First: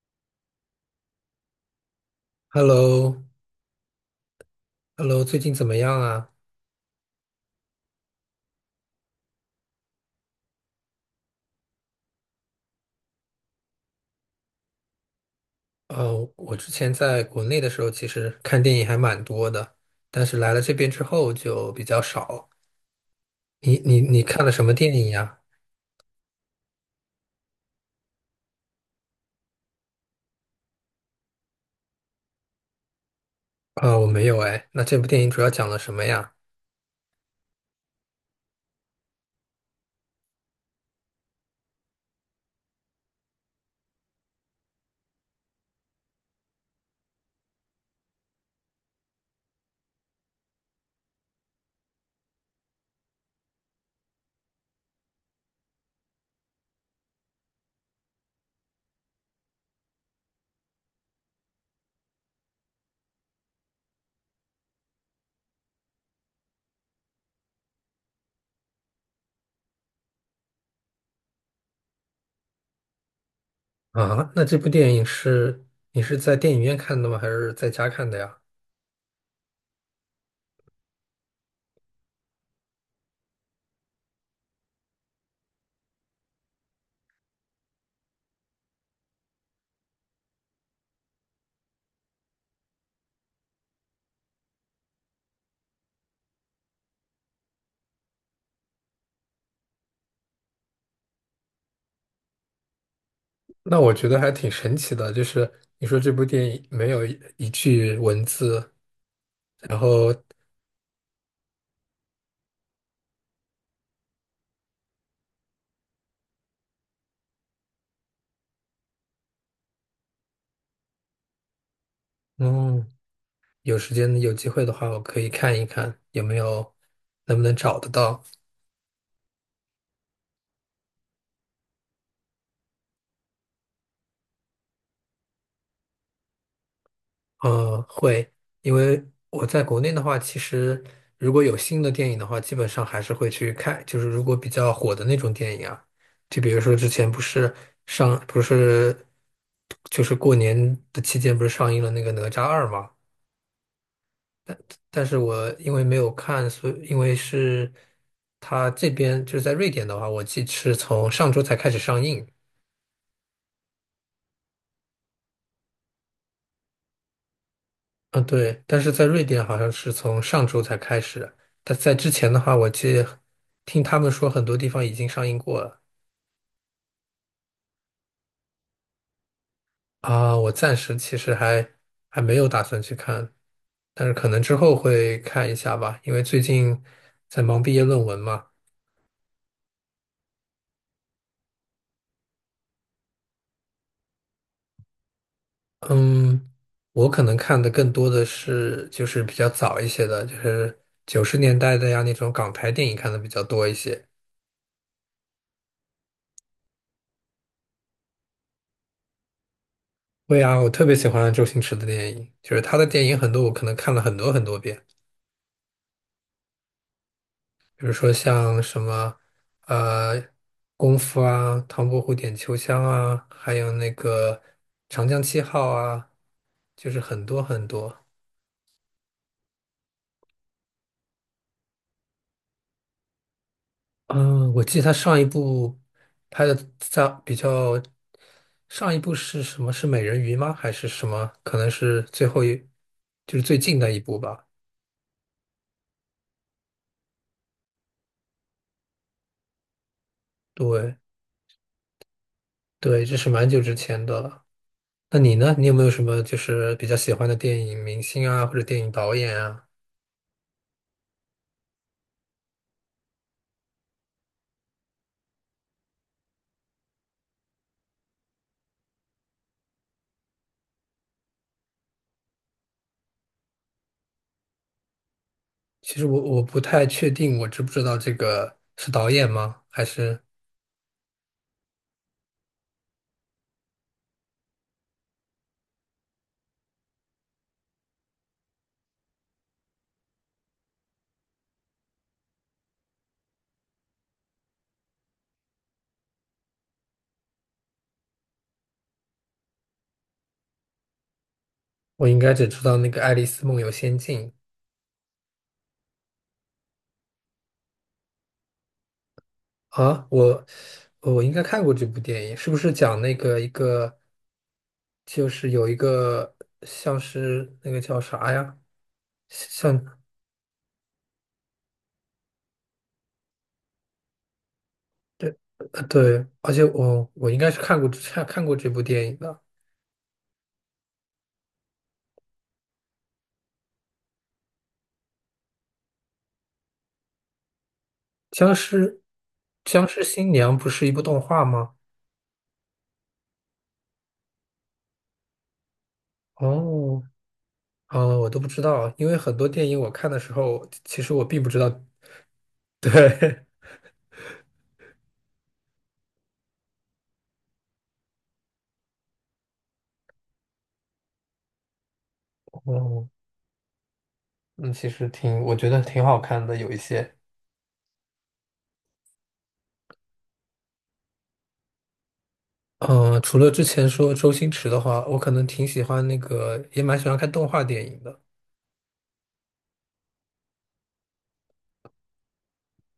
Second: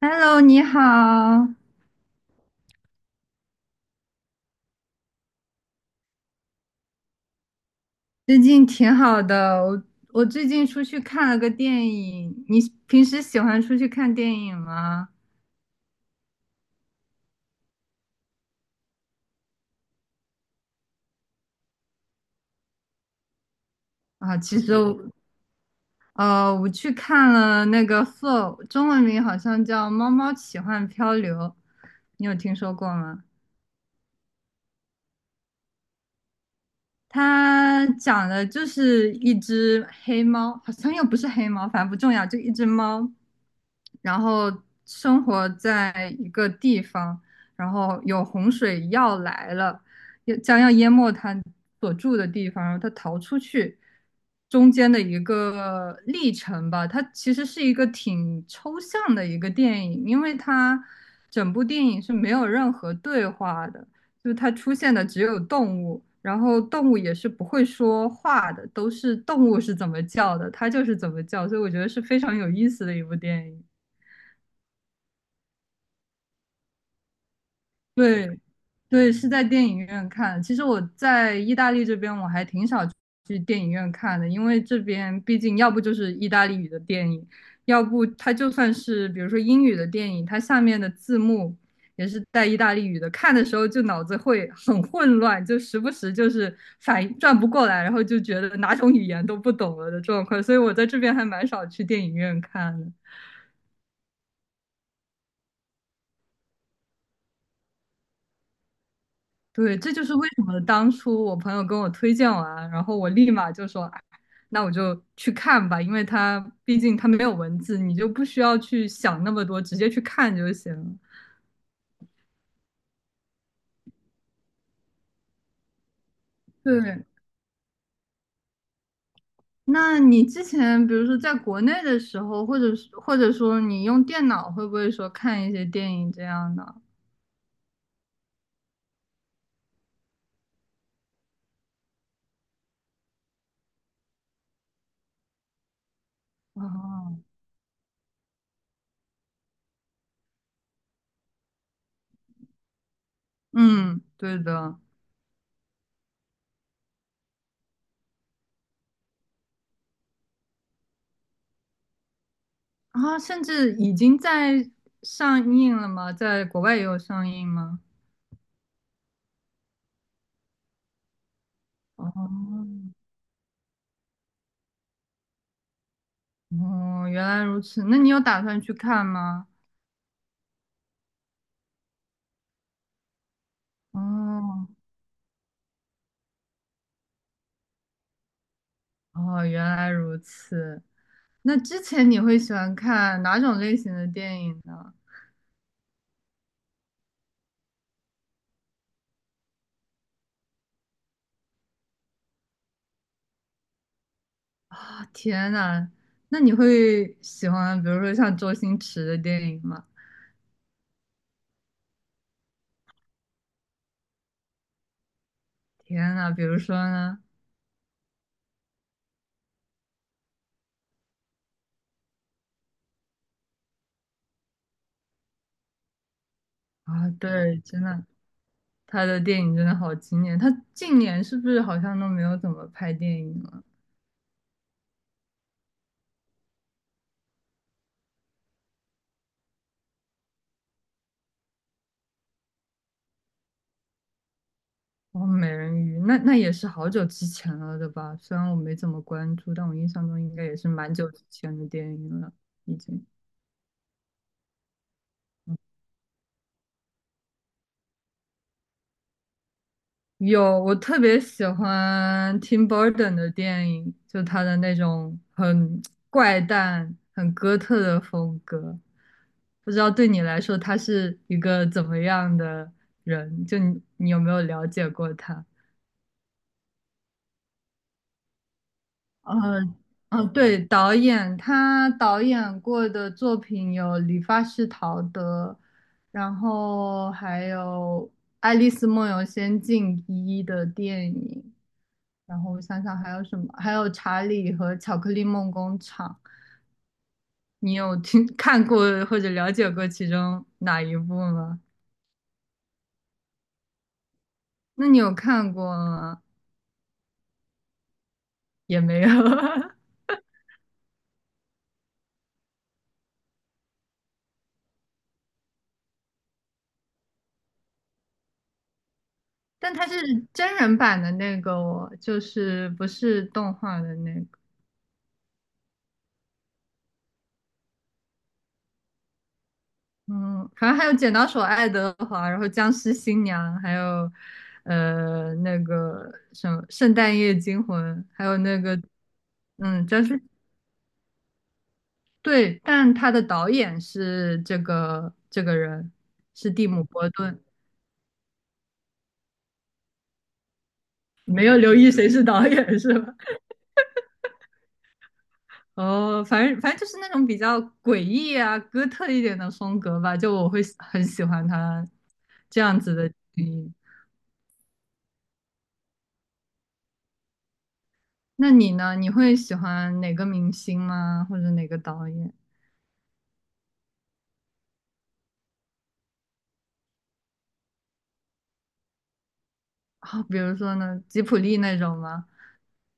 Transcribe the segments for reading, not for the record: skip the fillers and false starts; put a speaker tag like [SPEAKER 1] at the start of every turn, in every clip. [SPEAKER 1] Hello，你好，
[SPEAKER 2] h e l l o h e l l o 最近怎么样啊？
[SPEAKER 1] 最近挺好的。我最近出去看了个电影。你平时喜欢出去看电影吗？
[SPEAKER 2] 我之前在国内的时候，其实看电影还蛮多的，但是来了这边之后就比较少。你
[SPEAKER 1] 啊，
[SPEAKER 2] 看了
[SPEAKER 1] 其
[SPEAKER 2] 什么
[SPEAKER 1] 实
[SPEAKER 2] 电
[SPEAKER 1] 我
[SPEAKER 2] 影呀？
[SPEAKER 1] 我去看了那个《f o u r 中文名好像叫《猫猫奇幻漂流》，你有听说过吗？
[SPEAKER 2] 啊，我没有哎。那这部电影主要讲了什么呀？
[SPEAKER 1] 它讲的就是一只黑猫，好像又不是黑猫，反正不重要，就一只猫，然后生活在一个地方，然后有洪水要来了，要将要淹没他所住的地方，然后他逃出去中间的一个历程吧。它其实是一个挺抽象的一个电影，因为它整部电影是没有任何对话的，就是它出现的只有动物。然后动物也是不会说话的，都是动物是怎么叫的，它就是怎么叫，所以我觉得是非常有意思的一部电影。
[SPEAKER 2] 啊，那这部电影是你是在电影院看的吗？还是在家看的
[SPEAKER 1] 对，
[SPEAKER 2] 呀？
[SPEAKER 1] 对，是在电影院看。其实我在意大利这边，我还挺少去电影院看的，因为这边毕竟要不就是意大利语的电影，要不它就算是比如说英语的电影，它下面的字幕也是带意大利语的，看的时候就脑子会很混乱，就时不时就是反应转不过来，然后就觉得哪种语言都不懂了的状况。所以我在这边还蛮少去电影院看的。
[SPEAKER 2] 那我觉得还挺神奇的，就是你说这部电影没有一句文字，然
[SPEAKER 1] 对，这就是
[SPEAKER 2] 后，
[SPEAKER 1] 为什么当初我朋友跟我推荐完，然后我立马就说，哎，那我就去看吧，因为它毕竟它没有文字，你就不需要去想那么多，直接去看就行了。
[SPEAKER 2] 嗯。有时间有机会的话，我可以看一看有没有
[SPEAKER 1] 对，
[SPEAKER 2] 能不能找得到。
[SPEAKER 1] 那你之前比如说在国内的时候，或者是或者说你用电脑，会不会说看一些电影这样的？
[SPEAKER 2] 嗯，会，因为我在国内的话，其实如果有新的电影的话，基本上还是会去看。就是如果比较火的那种电影啊，就比如说之前
[SPEAKER 1] 哦，
[SPEAKER 2] 不是上，不是就是过年的期间不是上映了那个《哪吒二》嘛？
[SPEAKER 1] 嗯，对的。
[SPEAKER 2] 但是我因为没有看，所以因为是它这边就是在瑞典的话，我记是从上周才开始上映。
[SPEAKER 1] 啊，甚至已经在上映了吗？在国外也有上映吗？
[SPEAKER 2] 嗯，对，但是在瑞典好像是从上周才开始，但在之前的话，我
[SPEAKER 1] 哦，
[SPEAKER 2] 记听他们说很多地方已经上映过了。
[SPEAKER 1] 哦，原来如此。那你有打算去看吗？
[SPEAKER 2] 啊，我暂时其实还还没有打算去看，但是可能之
[SPEAKER 1] 哦，
[SPEAKER 2] 后会看一下吧，因为最近在忙毕业论文嘛。
[SPEAKER 1] 哦，原来如此。那之前你会喜欢看哪种类型的电影呢？
[SPEAKER 2] 嗯，我可能看的更多的是就是比较早一些的，就是90年代的呀那种港台电影看的比较多一些。
[SPEAKER 1] 啊，天呐，那你会喜欢，比如说像周星驰的电影吗？
[SPEAKER 2] 对啊，我特别喜欢周星驰的电影，就是他的电影很多，我可能看了很多很多遍。
[SPEAKER 1] 天呐，比如说呢？
[SPEAKER 2] 比如说像什么呃功夫啊、唐伯虎点秋香啊，还有那个长江七号啊，就是
[SPEAKER 1] 啊，
[SPEAKER 2] 很多
[SPEAKER 1] 对，
[SPEAKER 2] 很
[SPEAKER 1] 真
[SPEAKER 2] 多。
[SPEAKER 1] 的，他的电影真的好经典。他近年是不是好像都没有怎么拍电影了？
[SPEAKER 2] 嗯，我记得他上一部拍的在比较，上一部是什么？是美人鱼吗？还是什么？可能是最后一，就是最近的一部吧。
[SPEAKER 1] 哦，美人鱼，那那也是好久之前了的吧？虽然我没怎么关注，但我印象中应该也是蛮
[SPEAKER 2] 对，
[SPEAKER 1] 久之前的电影了，已
[SPEAKER 2] 对，
[SPEAKER 1] 经。
[SPEAKER 2] 这是蛮久之前的了。那你呢？你有没有什么就是比较喜欢的电影明星啊，或者电影导演啊？
[SPEAKER 1] 有，我特别喜欢 Tim Burton 的电影，就他的那种很怪诞、很哥特的风格。不知道对你来说，他是一个怎么样的人？就你，你有没有了解过他？
[SPEAKER 2] 其实我不太确定，我知不知道这个是导演吗？
[SPEAKER 1] 嗯
[SPEAKER 2] 还是
[SPEAKER 1] 嗯，对，导演，他导演过的作品有《理发师陶德》，然后还有《爱丽丝梦游仙境一》的电影，然后我想想还有什么，还有《查理和巧克力梦工厂》。你有听 看过或者了解过其中哪一部吗？
[SPEAKER 2] 我应该只知道那个《爱丽丝梦游仙境》。
[SPEAKER 1] 那你有看过吗？也没有，
[SPEAKER 2] 啊？我应该看过这部电影，是不是讲那个一个就是有一个像是那个叫啥呀？
[SPEAKER 1] 但它是
[SPEAKER 2] 像
[SPEAKER 1] 真人版的那个哦，就是不是动画的那个。
[SPEAKER 2] 对，呃对，而且我应该是看过看过这部电影的
[SPEAKER 1] 嗯，反正还有《剪刀手爱德华》，然后《僵尸新娘》，还有那个什么《圣诞夜惊魂》，还有
[SPEAKER 2] 《僵
[SPEAKER 1] 那个
[SPEAKER 2] 尸
[SPEAKER 1] 嗯
[SPEAKER 2] 僵尸
[SPEAKER 1] 僵尸
[SPEAKER 2] 新娘》不是一部动画吗？
[SPEAKER 1] 对，但他的导演是这个人是蒂姆·
[SPEAKER 2] 哦，
[SPEAKER 1] 伯顿，
[SPEAKER 2] 呃，我都不知道，因为很多电影我看的时候，其实我并
[SPEAKER 1] 没
[SPEAKER 2] 不
[SPEAKER 1] 有
[SPEAKER 2] 知道。
[SPEAKER 1] 留意谁是导演 是吧？
[SPEAKER 2] 对。
[SPEAKER 1] 哦，反正就是那种比较诡异啊、哥特一点的风格吧，就我会喜很喜欢他这样子
[SPEAKER 2] 哦，
[SPEAKER 1] 的电影。
[SPEAKER 2] 嗯，其实挺，我觉得挺好看的，有一些。
[SPEAKER 1] 那你呢？你会喜欢哪个明星吗？或者哪个导演？
[SPEAKER 2] 嗯、除了之前说周星驰的话，我可能挺喜欢那个，也蛮喜欢看动画电影的。
[SPEAKER 1] 啊、比如说呢，吉卜力那种吗？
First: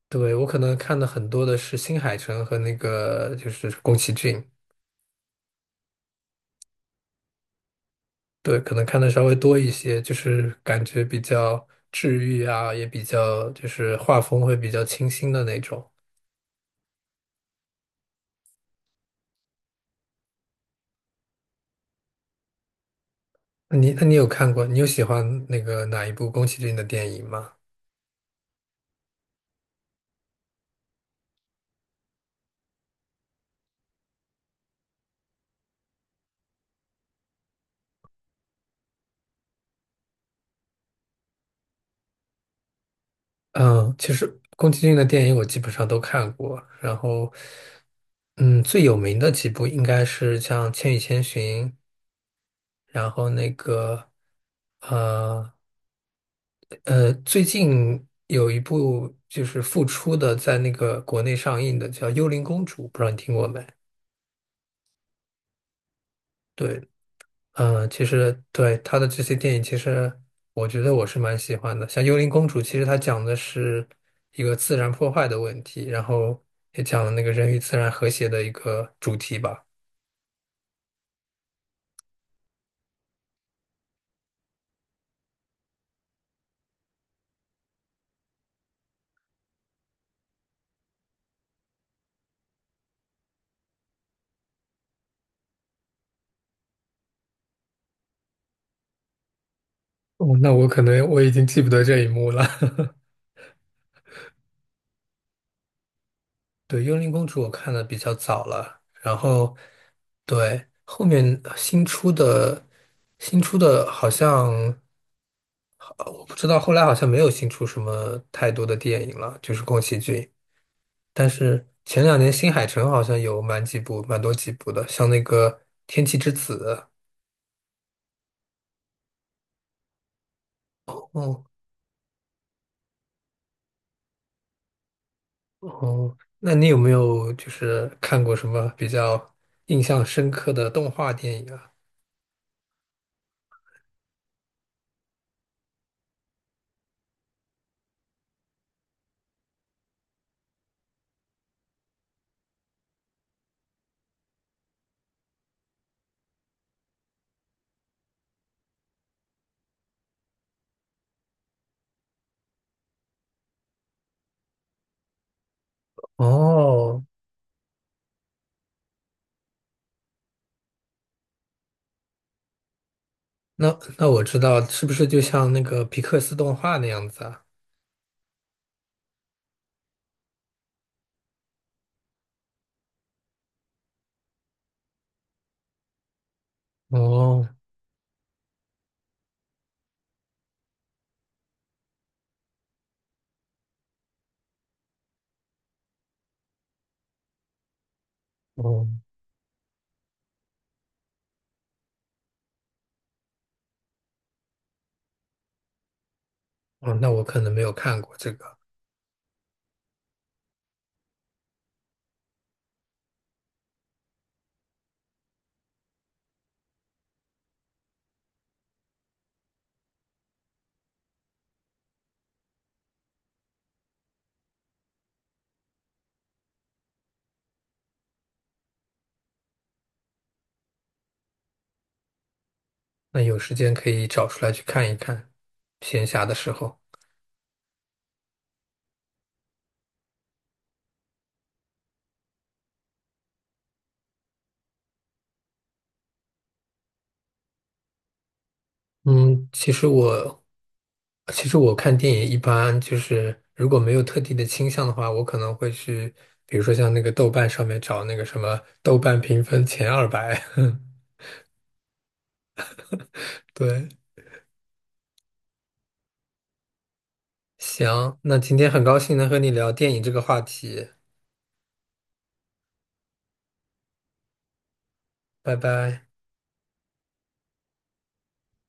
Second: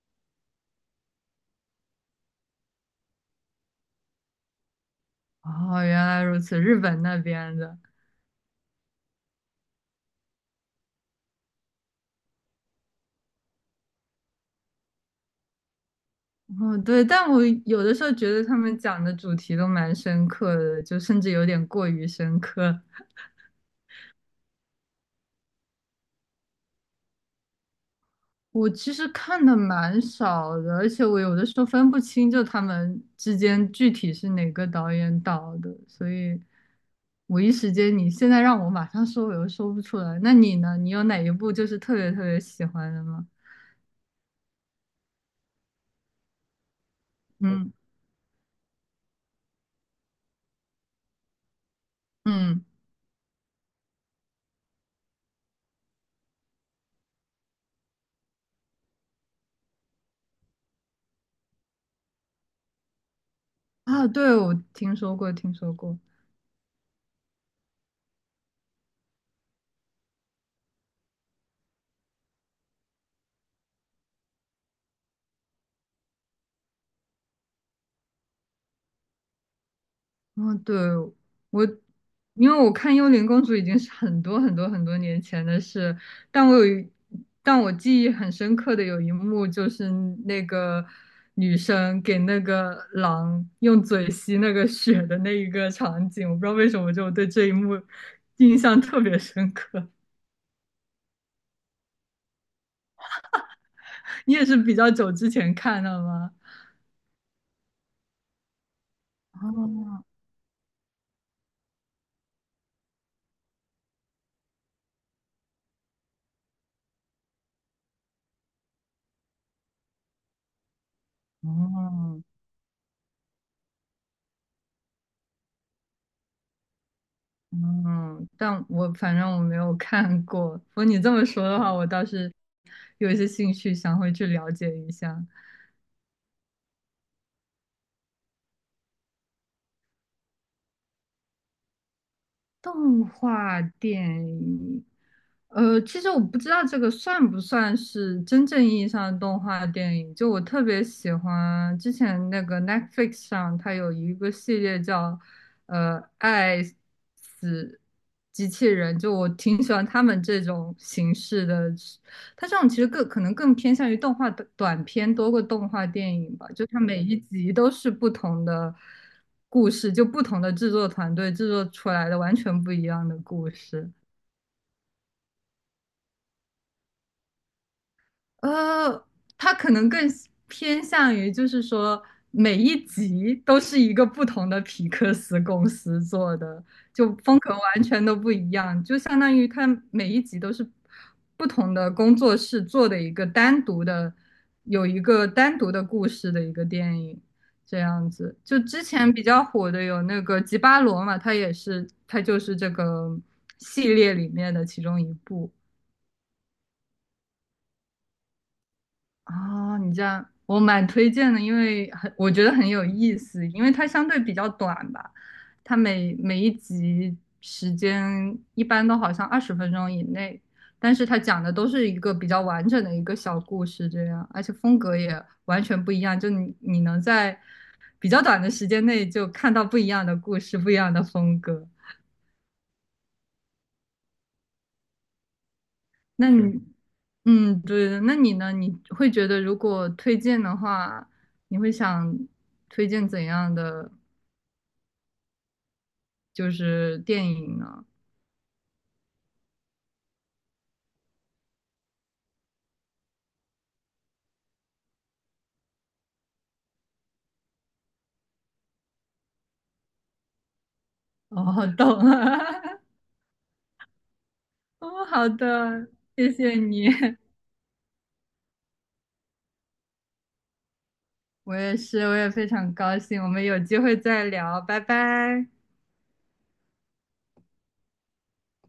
[SPEAKER 2] 对，我可能看的很多的是新海诚和那个就是宫崎骏，
[SPEAKER 1] 哦，原来如此，日本那边的。
[SPEAKER 2] 对，可能看的稍微多一些，就是感觉比较治愈啊，也比较就是画风会比较清新的那种。
[SPEAKER 1] 哦，对，但我有的时候觉得他们讲的主题都蛮深刻的，就甚至有点过于深刻。
[SPEAKER 2] 你那你有看过？你有喜欢那个哪一部宫崎骏的电影吗？
[SPEAKER 1] 我其实看的蛮少的，而且我有的时候分不清就他们之间具体是哪个导演导的，所以我一时间你现在让我马上说，我又说不出来。那你呢？你有哪一部就是特别特别喜欢的吗？
[SPEAKER 2] 嗯，其实宫崎骏的电影我基本上都看过，然后，
[SPEAKER 1] 嗯
[SPEAKER 2] 嗯，最有名的几部应该是像《千与千寻》，
[SPEAKER 1] 嗯
[SPEAKER 2] 然后那个，呃最近有一部就是复出的，在那个国内上映的叫《幽灵公主》，不知道你听过没？
[SPEAKER 1] 啊，对，我听说过，听说过。
[SPEAKER 2] 对，嗯，其实对他的这些电影，其实我觉得我是蛮喜欢的。像《幽灵公主》，其实它讲的是一个自然破坏的问题，然后也讲了那个人与自然和谐的一个主题吧。
[SPEAKER 1] 嗯，对，我，因为我看《幽灵公主》已经是很多很多很多年前的事，但我有一，但我记忆很深刻的有一幕，就是那个女生给那个狼用嘴吸那个血的那一个场景，我不知道为什么就对这一幕印象特别深刻。
[SPEAKER 2] 哦，那我可能我已经记不得这一幕了。
[SPEAKER 1] 你也是比较久之前看的吗？
[SPEAKER 2] 对，《幽灵公主》我看的比较早了，然后
[SPEAKER 1] 哦，
[SPEAKER 2] 对后面新出的好像好我不知道，后来好像没有新出什么太多的电影了，就是宫崎骏。但是前两
[SPEAKER 1] 哦，
[SPEAKER 2] 年新海诚好像有蛮几部、蛮多几部的，像那个《天气之子》。
[SPEAKER 1] 嗯，但我反正我没有看过。不过你这么
[SPEAKER 2] 哦，
[SPEAKER 1] 说的话，我倒是有一些兴趣，想回去了解一下。
[SPEAKER 2] 哦，那你有没有就是看过什么比较印象深刻的动画电影啊？
[SPEAKER 1] 动画电影，其实我不知道这个算不算是真正意义上的动画电影。就我特别喜欢之前那个 Netflix 上，它有一个系列叫呃《爱死机器人》，就我挺喜欢他们这种形式的。它这种其实更可能更偏向于动画的短片多过动画电影吧，就它每
[SPEAKER 2] 哦，
[SPEAKER 1] 一集都是不同的。故事，就不同的制作团队制作出来的完全不一样的故
[SPEAKER 2] 那
[SPEAKER 1] 事。
[SPEAKER 2] 那我知道，是不是就像那个皮克斯动画那样子啊？
[SPEAKER 1] 呃，它可能更喜偏向于，就是说每一集都是一个不同的皮克斯公司做的，就风
[SPEAKER 2] 哦
[SPEAKER 1] 格完全都不一样，就相当于它每一集都是不同的工作室做的一个单独的，有一个单独的故事的一个电影，这样子。就之
[SPEAKER 2] 哦
[SPEAKER 1] 前比较火的有那个《吉巴罗》嘛，它也是，它就是这个系列里面的其中一部。
[SPEAKER 2] 哦。那我可能没有看过这个，
[SPEAKER 1] 哦，你这样我蛮推荐的，因为很我觉得很有意思，因为它相对比较短吧，它每每一集时间一般都好像20分钟以内，但是它讲的都是一个比较完整的一个小故事这样，而且风格也完全不一样，就你你能在比较短的时间内就看到不一样的故事，不一样的风格。
[SPEAKER 2] 那有时间可以找出来去看一看，闲暇
[SPEAKER 1] 那
[SPEAKER 2] 的时
[SPEAKER 1] 你，
[SPEAKER 2] 候。
[SPEAKER 1] 嗯，对的，那你呢？你会觉得如果推荐的话，你会想推荐怎样的就是电影呢？
[SPEAKER 2] 嗯，其实我其实我看电影一般就是如果没有特定的倾向的话，我可能会去，比如说像那个豆瓣上面找那个什么豆瓣评分前200。
[SPEAKER 1] 哦，懂了，
[SPEAKER 2] 对，
[SPEAKER 1] 哦，好的，谢谢你，
[SPEAKER 2] 行，那今天很高兴能和你聊电影这个话题，
[SPEAKER 1] 我也是，我也非常高兴，我们有机会再聊，拜拜。
[SPEAKER 2] 拜拜。